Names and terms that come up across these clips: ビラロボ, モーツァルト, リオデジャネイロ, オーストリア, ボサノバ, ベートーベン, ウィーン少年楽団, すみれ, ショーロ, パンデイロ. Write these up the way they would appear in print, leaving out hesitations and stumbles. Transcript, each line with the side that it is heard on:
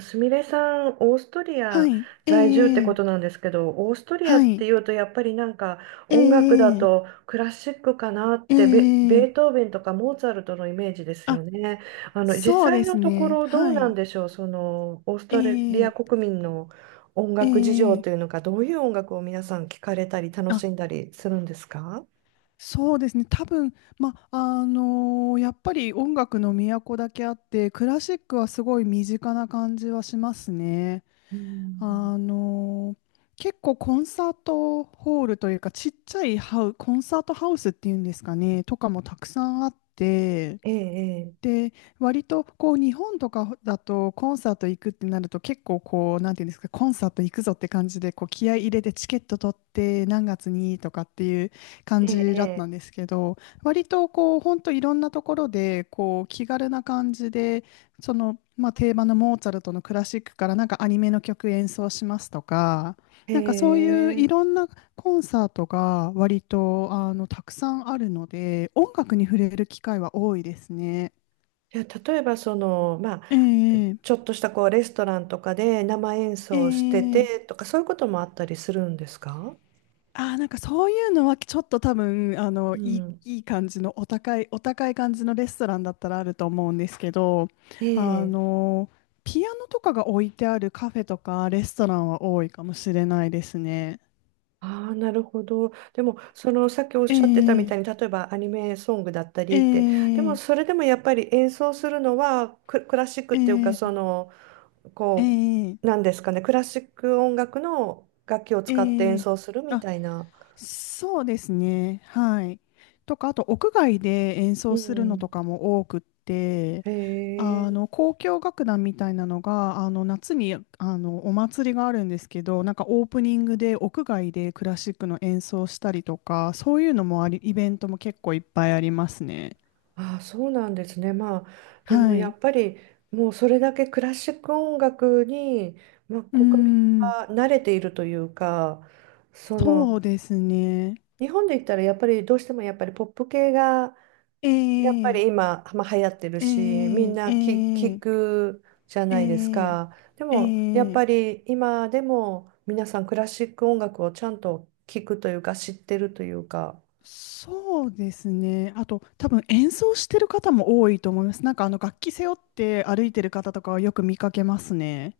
right: すみれさん、オーストリ
left: は
right: ア
left: い。ええ
right: 在住って
left: え
right: ことな
left: え
right: んですけど、オーストリア
left: は
right: って
left: い。
right: いうと、やっぱりなんか
left: え
right: 音楽だ
left: え
right: と
left: え
right: クラシックかなっ
left: え
right: て、ベ
left: え
right: ートーベンとかモーツァルトのイメージですよ
left: あ、
right: ね。実
left: そうで
right: 際
left: す
right: のとこ
left: ね。
right: ろどう
left: は
right: なん
left: い。
right: でしょう、その、オーストリア
left: ええ
right: 国民の音
left: え
right: 楽事情と
left: え
right: いうのか、どういう音楽を皆さん聞かれたり楽
left: あ、
right: しんだりするんですか？
left: そうですね。多分、ま、やっぱり音楽の都だけあって、クラシックはすごい身近な感じはしますね。
right: う
left: あ
right: ん。
left: の結構コンサートホールというか、ちっちゃいコンサートハウスっていうんですかね、とかもたくさんあって、
right: ええ、
left: で、割とこう日本とかだとコンサート行くってなると結構こう、なんていうんですか、コンサート行くぞって感じでこう気合い入れてチケット取って何月にとかっていう感
right: え
left: じだった
right: え、
left: んですけど、割とこう、本当いろんなところでこう気軽な感じで、その、まあ、定番のモーツァルトのクラシックからなんかアニメの曲演奏しますとか、
right: ええ、
left: なんかそういう
right: え
left: いろ
right: え。
left: んなコンサートが割とたくさんあるので、音楽に触れる機会は多いですね。
right: じゃあ、例えば、その、まあ、
left: ええ
right: ちょっとしたこうレストランとかで生演
left: え
right: 奏して
left: え
right: てとかそういうこともあったりするんですか？
left: ああー、なんかそういうのはちょっと多分、
right: う
left: いい、
right: ん。
left: いい感じのお高い感じのレストランだったらあると思うんですけど、
right: え
left: あ
right: え。
left: の、ピアノとかが置いてあるカフェとかレストランは多いかもしれないですね。
right: ああ、なるほど。でも、そのさっきおっ
left: え
right: しゃってたみ
left: え
right: たいに、例えばアニメソングだったりって、でも
left: え
right: そ
left: え
right: れでもやっぱり演奏するのはクラシックっていうか、
left: え
right: そ
left: え
right: の、
left: え
right: こ
left: え
right: う、なんですかね、クラシック音楽の楽器を使って演
left: ええ
right: 奏するみ
left: あ、
right: たいな。
left: そうですね。はい。とか、あと屋外で演
right: う
left: 奏するのと
right: ん。
left: かも多くって、
right: へえ。
left: 交響楽団みたいなのが夏にお祭りがあるんですけど、なんかオープニングで屋外でクラシックの演奏したりとか、そういうのもあり、イベントも結構いっぱいありますね。
right: ああ、そうなんですね。まあ、でも
left: は
right: や
left: い。
right: っぱりもうそれだけクラシック音楽に、まあ、
left: うー
right: 国民
left: ん、
right: は慣れているというか、そ
left: そ
right: の
left: うですね。
right: 日本で言ったらやっぱりどうしてもやっぱりポップ系が
left: え
right: やっぱ
left: ー、
right: り今、まあ、流行ってる
left: え
right: し、みん
left: ー、え
right: な聞
left: ー、
right: くじゃ
left: え
right: ないです
left: ー、
right: か。で
left: え
right: もやっ
left: ー
right: ぱり今でも皆さんクラシック音楽をちゃんと聞くというか知ってるというか。
left: そうですね。あと、多分演奏してる方も多いと思います。なんか楽器背負って歩いてる方とかはよく見かけますね。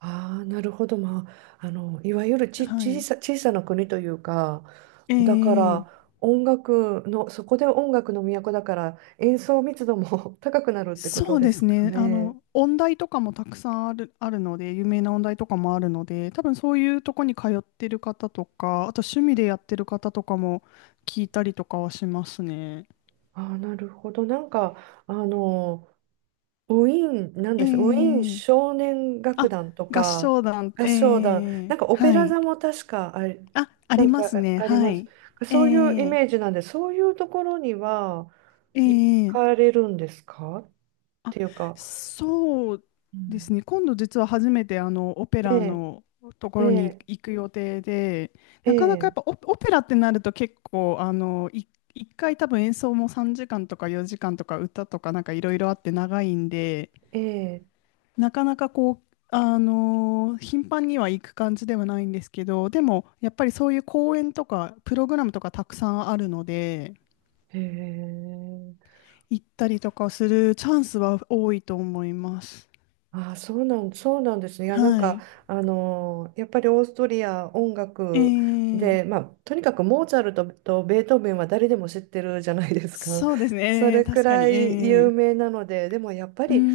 right: ああ、なるほど。まあ、いわゆるち、
left: は
right: 小
left: い。
right: さ、小さな国というか、
left: え
right: だか
left: え
right: ら音楽の、そこで音楽の都だから演奏密度も 高くなるってこと
left: そう
right: で
left: で
right: す
left: す
right: か
left: ね。
right: ね。
left: 音大とかもたくさんあるので、有名な音大とかもあるので、多分そういうとこに通ってる方とか、あと趣味でやってる方とかも聞いたりとかはしますね。
right: ああ、なるほど。なんか、あの、ウィーン、なん
left: え
right: でしたウィーン
left: え
right: 少年楽
left: あ、
right: 団と
left: 合
right: か、
left: 唱団、
right: 合
left: え
right: 唱団、
left: え
right: なんかオペ
left: は
right: ラ
left: い。
right: 座も確かあり、
left: あ、あ
right: な
left: り
right: ん
left: ま
right: か
left: す
right: あ
left: ね。
right: あり
left: は
right: ます。
left: い。え
right: そういうイ
left: え
right: メージなんで、そういうところには
left: え
right: 行
left: え
right: かれるんですか？
left: あ、
right: ていうか、
left: そう
right: う
left: で
right: ん、
left: すね。今度実は初めてオペ
right: え
left: ラ
right: え、
left: のとこ
right: え
left: ろに
right: え、
left: 行く予定で、
right: え
left: なかなかやっ
right: え、
left: ぱオペラってなると、結構一回多分演奏も3時間とか4時間とか歌とかなんかいろいろあって長いんで、
right: ええ、
left: なかなかこう、頻繁には行く感じではないんですけど、でもやっぱりそういう公演とかプログラムとかたくさんあるので、
right: へえ、
left: 行ったりとかするチャンスは多いと思います。
right: ああ、そうなんですね。いや、なん
left: は
right: か、
left: い。
right: やっぱりオーストリア音
left: え
right: 楽で、ま
left: え
right: あ、とにかくモーツァルトとベートーベンは誰でも知ってるじゃないですか。
left: そうです
right: そ
left: ね。ええ
right: れく
left: 確か
right: ら
left: に。
right: い
left: え
right: 有
left: え
right: 名なので、でもやっぱ
left: うー
right: り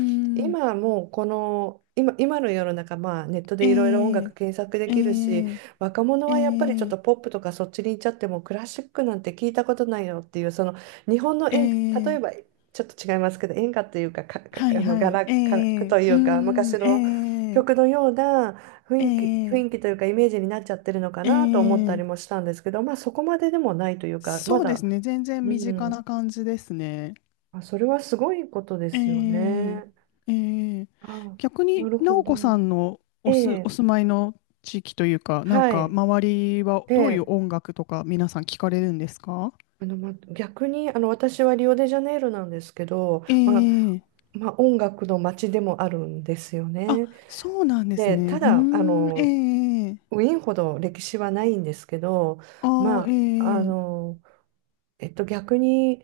left: ん。
right: 今もうこの、今、今の世の中、まあ、ネット
left: え
right: でいろいろ音
left: え
right: 楽検索で
left: え
right: きるし、
left: え
right: 若者
left: え
right: はやっぱりちょっ
left: え
right: とポップとかそっちに行っちゃってもクラシックなんて聞いたことないよっていう、その日本の例え
left: え
right: ば
left: え
right: ちょっと違いますけど、演歌というか、
left: はいはい。え
right: ガラク
left: え
right: とい
left: うー
right: うか、昔
left: ん。
right: の
left: え
right: 曲
left: え
right: のような雰囲気、
left: え
right: 雰囲
left: え
right: 気というか、イメージになっちゃってるのか
left: え
right: なと思ったり
left: え
right: もしたんですけど、まあ、そこまででもないというか、ま
left: そうです
right: だ、
left: ね。全然
right: う
left: 身近な
right: ん、
left: 感じですね。
right: あ、それはすごいことで
left: え
right: すよ
left: え
right: ね。
left: ええ
right: あ、
left: 逆
right: な
left: に、
right: るほ
left: 直
right: ど。
left: 子さんの
right: え
left: お
right: え、
left: 住まいの地域というか、なん
right: は
left: か、
right: い。
left: 周りは
right: え
left: どういう
right: え、
left: 音楽とか皆さん聞かれるんですか？
right: ま、逆に、私はリオデジャネイロなんですけど、
left: え
right: まあ、
left: え
right: まあ、音楽の街でもあるんですよ
left: あ、
right: ね。
left: そうなんです
right: で、
left: ね。う
right: た
left: ー
right: だ、
left: ん、ええええ
right: ウィーンほど歴史はないんですけど、
left: ああ、え
right: まあ、
left: え
right: 逆に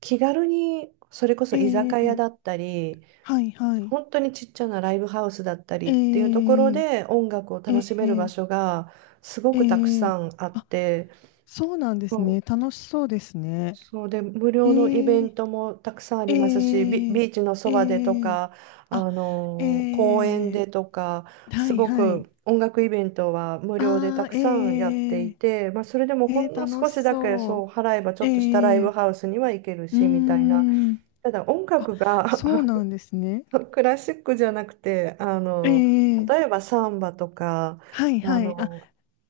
right: 気軽にそれこそ居
left: ええ
right: 酒屋だ
left: ええ
right: ったり、
left: はいはい。
right: 本当にちっちゃなライブハウスだった
left: え
right: りっていうところ
left: え
right: で音楽を
left: え
right: 楽し
left: え
right: める場所
left: え
right: がすごくたく
left: え
right: さんあっ
left: あ、
right: て、
left: そうなんです
right: も
left: ね。楽しそうですね。
right: そうで、無
left: え
right: 料のイベン
left: え
right: トもたくさんあ
left: え
right: りますし、
left: え
right: ビーチのそばでと
left: ええ
right: か、
left: あ、え
right: 公園
left: え
right: でとか、
left: は
right: す
left: い
right: ご
left: はい。
right: く音楽イベントは無料でた
left: ああ、
right: くさんやって
left: え
right: い
left: え
right: て、まあ、それでもほ
left: ええ
right: んの
left: 楽
right: 少
left: し
right: しだけ
left: そう。
right: そう払えばちょっとしたライ
left: え
right: ブ
left: え
right: ハウスには行ける
left: うー
right: しみたいな。
left: ん。
right: ただ音
left: あ、
right: 楽が
left: そうなんですね。
right: クラシックじゃなくて、
left: ええ
right: 例えばサンバとか、
left: はい
right: あ
left: はい。
right: の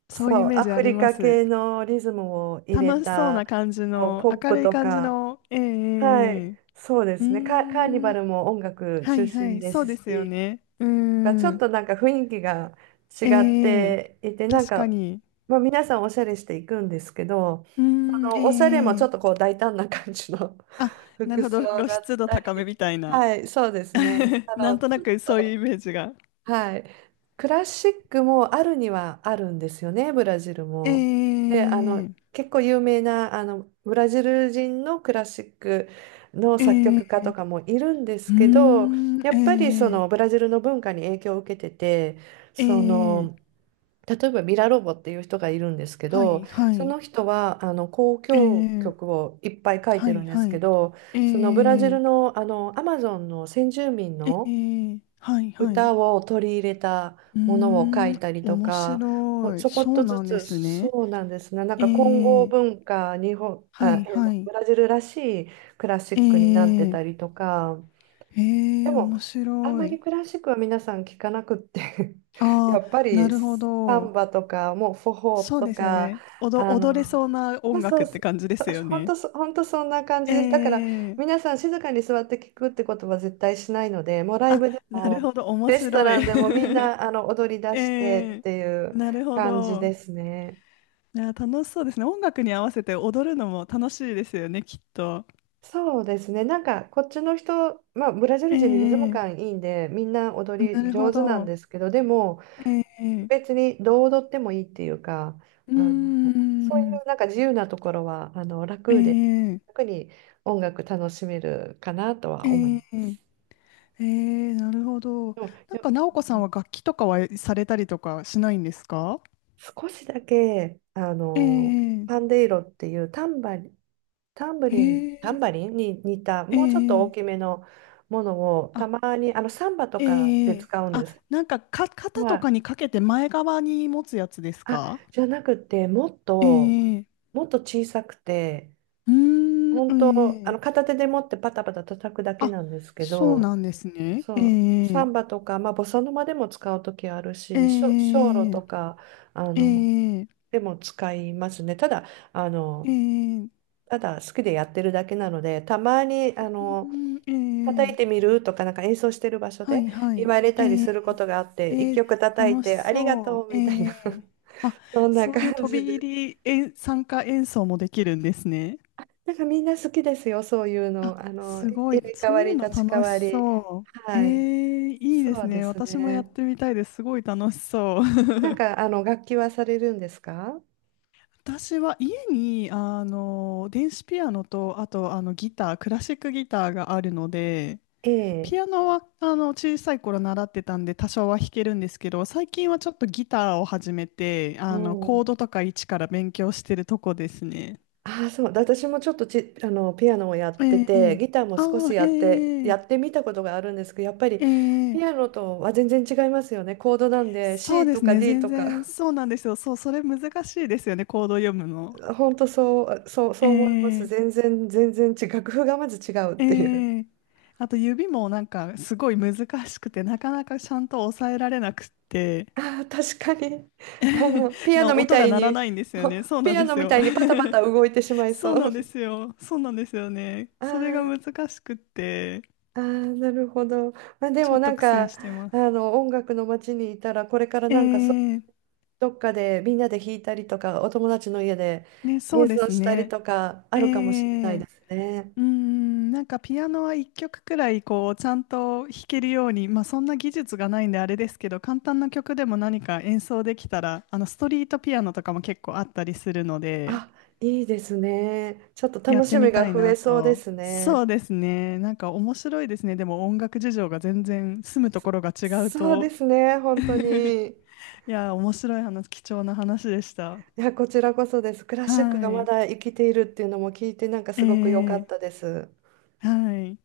left: そういうイ
right: そう、
left: メー
right: ア
left: ジあ
right: フ
left: り
right: リ
left: ま
right: カ
left: す。
right: 系のリズムを入れ
left: 楽しそう
right: た、
left: な感じの、
right: ポッ
left: 明
right: プ
left: るい
right: と
left: 感じ
right: か。
left: の、ええええ
right: は
left: え
right: い、
left: え
right: そうで
left: う
right: すね。カーニ
left: ー
right: バ
left: ん、
right: ルも音楽
left: は
right: 中
left: いは
right: 心
left: い、
right: で
left: そ
right: す
left: うですよ
right: し、
left: ね。うー
right: がちょっ
left: ん、
right: となんか雰囲気が違
left: え
right: っ
left: え
right: ていて、なん
left: 確か
right: か、
left: に。
right: まあ、皆さんおしゃれしていくんですけど、
left: うー
right: そ
left: ん、え
right: のおしゃれも
left: え
right: ちょ
left: え
right: っと
left: え
right: こう大胆な感じの
left: あ、な
right: 服
left: るほ
right: 装
left: ど、露
right: だっ
left: 出度
right: たり、
left: 高めみたいな。
right: はい、そうですね。
left: なんと
right: ち
left: な
right: ょっ
left: くそういうイ
right: と
left: メージが。
right: はい。クラシックもあるにはあるんですよね、ブラジル
left: え
right: も。で、
left: え
right: 結構有名な、ブラジル人のクラシックの作
left: え
right: 曲家
left: え
right: とかもいるんです
left: うー
right: けど、
left: ん、
right: やっぱりそ
left: え
right: のブラジルの文化に影響を受けてて、
left: え
right: そ
left: え
right: の、
left: え
right: 例えばビラロボっていう人がいるんですけ
left: は
right: ど、
left: いは
right: そ
left: い、
right: の人は交響
left: ええ
right: 曲をいっぱい書いて
left: は
right: る
left: い
right: んで
left: は
right: すけ
left: い、
right: ど、
left: え
right: そのブラジル
left: え
right: の、アマゾンの先住民
left: え
right: の
left: えはいはい。
right: 歌を取り入れた
left: うー
right: ものを書い
left: ん、
right: たりと
left: 面
right: か、
left: 白
right: ち
left: い。
right: ょこっ
left: そう
right: とず
left: なんで
right: つ、
left: すね。
right: そうなんですね。なんか混
left: え
right: 合
left: え
right: 文化、日本、
left: は
right: あ、
left: い
right: の
left: は
right: ブ
left: い。
right: ラジルらしいクラシックになって
left: ええ
right: たりとか、
left: え
right: で
left: え
right: も、
left: 面
right: あん
left: 白
right: まり
left: い。
right: クラシックは皆さん聞かなくって や
left: あ
right: っぱ
left: あ、な
right: り
left: るほ
right: サ
left: ど。
right: ンバとか、もうフォホ
left: そう
right: と
left: ですよ
right: か、
left: ね。
right: あの、
left: 踊れそうな
right: まあ、
left: 音
right: そ
left: 楽
right: う、
left: って
right: そう
left: 感じですよね。
right: 本当そんな感じです。だから、
left: ええ
right: 皆さん静かに座って聞くってことは絶対しないので、もうライ
left: あ、
right: ブで
left: なる
right: も、
left: ほど。面
right: レスト
left: 白い。
right: ランでもみん な踊り出
left: え
right: してっ
left: え
right: ていう
left: なるほ
right: 感じ
left: ど。
right: ですね。
left: いや、楽しそうですね。音楽に合わせて踊るのも楽しいですよね、きっと。
right: そうですね。なんかこっちの人、まあ、ブラジル
left: え
right: 人にリズム感
left: え
right: いいんでみんな踊
left: な
right: り
left: るほ
right: 上手なん
left: ど。
right: ですけどでも
left: ええ
right: 別にどう踊ってもいいっていうか、
left: うー
right: あの、そうい
left: ん
right: うなんか自由なところは、楽で、
left: ええ
right: 楽に音楽楽しめるかなと
left: え
right: は思いま
left: え
right: す。
left: ええなるほど。
right: でも、
left: なんか奈央子
right: う
left: さん
right: ん、
left: は楽器とかはされたりとかしないんですか？
right: 少しだけ、
left: え
right: パン
left: え
right: デイロっていうタンバリン、タンブ
left: へ
right: リン、タン
left: え
right: バリンに似た、
left: え
right: もうちょっと大
left: え
right: きめのものを、
left: あ
right: たまに、サンバとか
left: え
right: で
left: え
right: 使うん
left: あ
right: です。
left: なんか肩と
right: は
left: か
right: い。
left: にかけて前側に持つやつです
right: あ、
left: か？
right: じゃなくて、もっ
left: え
right: と、
left: え
right: もっと小さくて、
left: うー
right: 本当、
left: んええ
right: 片手で持ってパタパタ叩くだけ
left: あ
right: なんですけ
left: そう
right: ど、
left: なんですねえ
right: そう、サ
left: え
right: ンバとか、まあ、ボサノバでも使う時あるし、ショーロ
left: え
right: とか、あ
left: え
right: の、
left: ええ
right: でも使いますね。ただ、あ
left: ええ
right: の、
left: うーん
right: ただ好きでやってるだけなので、たまに、
left: え
right: 叩いて
left: え
right: みるとか、なんか演奏してる場所
left: は
right: で
left: いは
right: 言
left: い。
right: われ
left: え
right: たり
left: ー、
right: することがあって、一
left: えー、
right: 曲叩い
left: 楽し
right: て、ありが
left: そ
right: と
left: う。
right: うみたいな、
left: えー、あ、
right: そんな
left: そういう
right: 感
left: 飛
right: じで
left: び
right: す。
left: 入り参加演奏もできるんですね。
right: なんかみんな好きですよ、そういう
left: あ、
right: の。
left: す
right: 入
left: ごい。
right: れ替
left: そ
right: わ
left: うい
right: り、
left: うの
right: 立ち替
left: 楽し
right: わり。
left: そう。え
right: はい。
left: ー、いいです
right: そうで
left: ね。
right: す
left: 私もやっ
right: ね。
left: てみたいです。すごい楽しそう。
right: なんか、楽器はされるんですか？
left: 私は家に電子ピアノと、あとギター、クラシックギターがあるので、
right: ええ。
left: ピアノは小さい頃習ってたんで多少は弾けるんですけど、最近はちょっとギターを始めて、
right: おー、
left: コードとか一から勉強してるとこですね。
right: ああ、そう。私もちょっとピアノをやっ
left: え
right: て
left: ええ
right: て、
left: え
right: ギターも少
left: あ
right: し
left: あ、
right: や
left: え
right: って、やって
left: え
right: みたことがあるんですけど、やっぱり
left: え
right: ピア
left: え
right: ノとは全然違いますよね。コードなんで
left: そう
right: C
left: で
right: と
left: す
right: か
left: ね、
right: D
left: 全
right: と
left: 然
right: か。
left: そうなんですよ。そう、それ難しいですよね、コード読むの。
right: 本当そう、そう、
left: え
right: そう思います。
left: え
right: 全然、全然違う。楽譜がまず違うっていう。
left: ええあと指もなんかすごい難しくて、なかなかちゃんと抑えられなくって、
right: あー確かに。ピアノみ
left: 音
right: た
left: が
right: い
left: 鳴ら
right: に、
left: ないんで すよ
right: ほ
left: ね。そうな
right: ピ
left: ん
right: ア
left: で
right: ノ
left: す
right: みた
left: よ。
right: いにパタパ タ動いてしまいそ
left: そうなんで
right: う。
left: すよ。そうなんですよね。
right: あ
left: それが
right: ー
left: 難しくって、
right: あー、なるほど。まあ、で
left: ちょ
right: も
left: っ
right: な
left: と
right: ん
left: 苦戦
right: か、
left: してます。
right: 音楽の街にいたら、これから
left: え
right: なんかそう
left: ー、
right: どっかでみんなで弾いたりとか、お友達の家で
left: ね、そう
right: 演
left: で
right: 奏
left: す
right: したり
left: ね。
right: とかあ
left: え
right: るかもしれない
left: ー、
right: ですね。
left: うーん、なんかピアノは一曲くらいこう、ちゃんと弾けるように、まあそんな技術がないんであれですけど、簡単な曲でも何か演奏できたら、ストリートピアノとかも結構あったりするので、
right: あ、いいですね。ちょっと
left: やっ
right: 楽
left: て
right: しみ
left: みた
right: が
left: い
right: 増え
left: な
right: そうで
left: と。
right: す
left: そ
right: ね。
left: うですね。なんか面白いですね。でも音楽事情が全然住むと
right: そ
left: ころが違う
right: そうで
left: と、
right: すね、本当に。
left: いや、面白い話、貴重な話でした。
right: いや、こちらこそです。クラ
left: は
right: シックがまだ生きているっていうのも聞いて、なんか
left: い。え
right: すごく良か
left: ー、
right: ったです。
left: はい。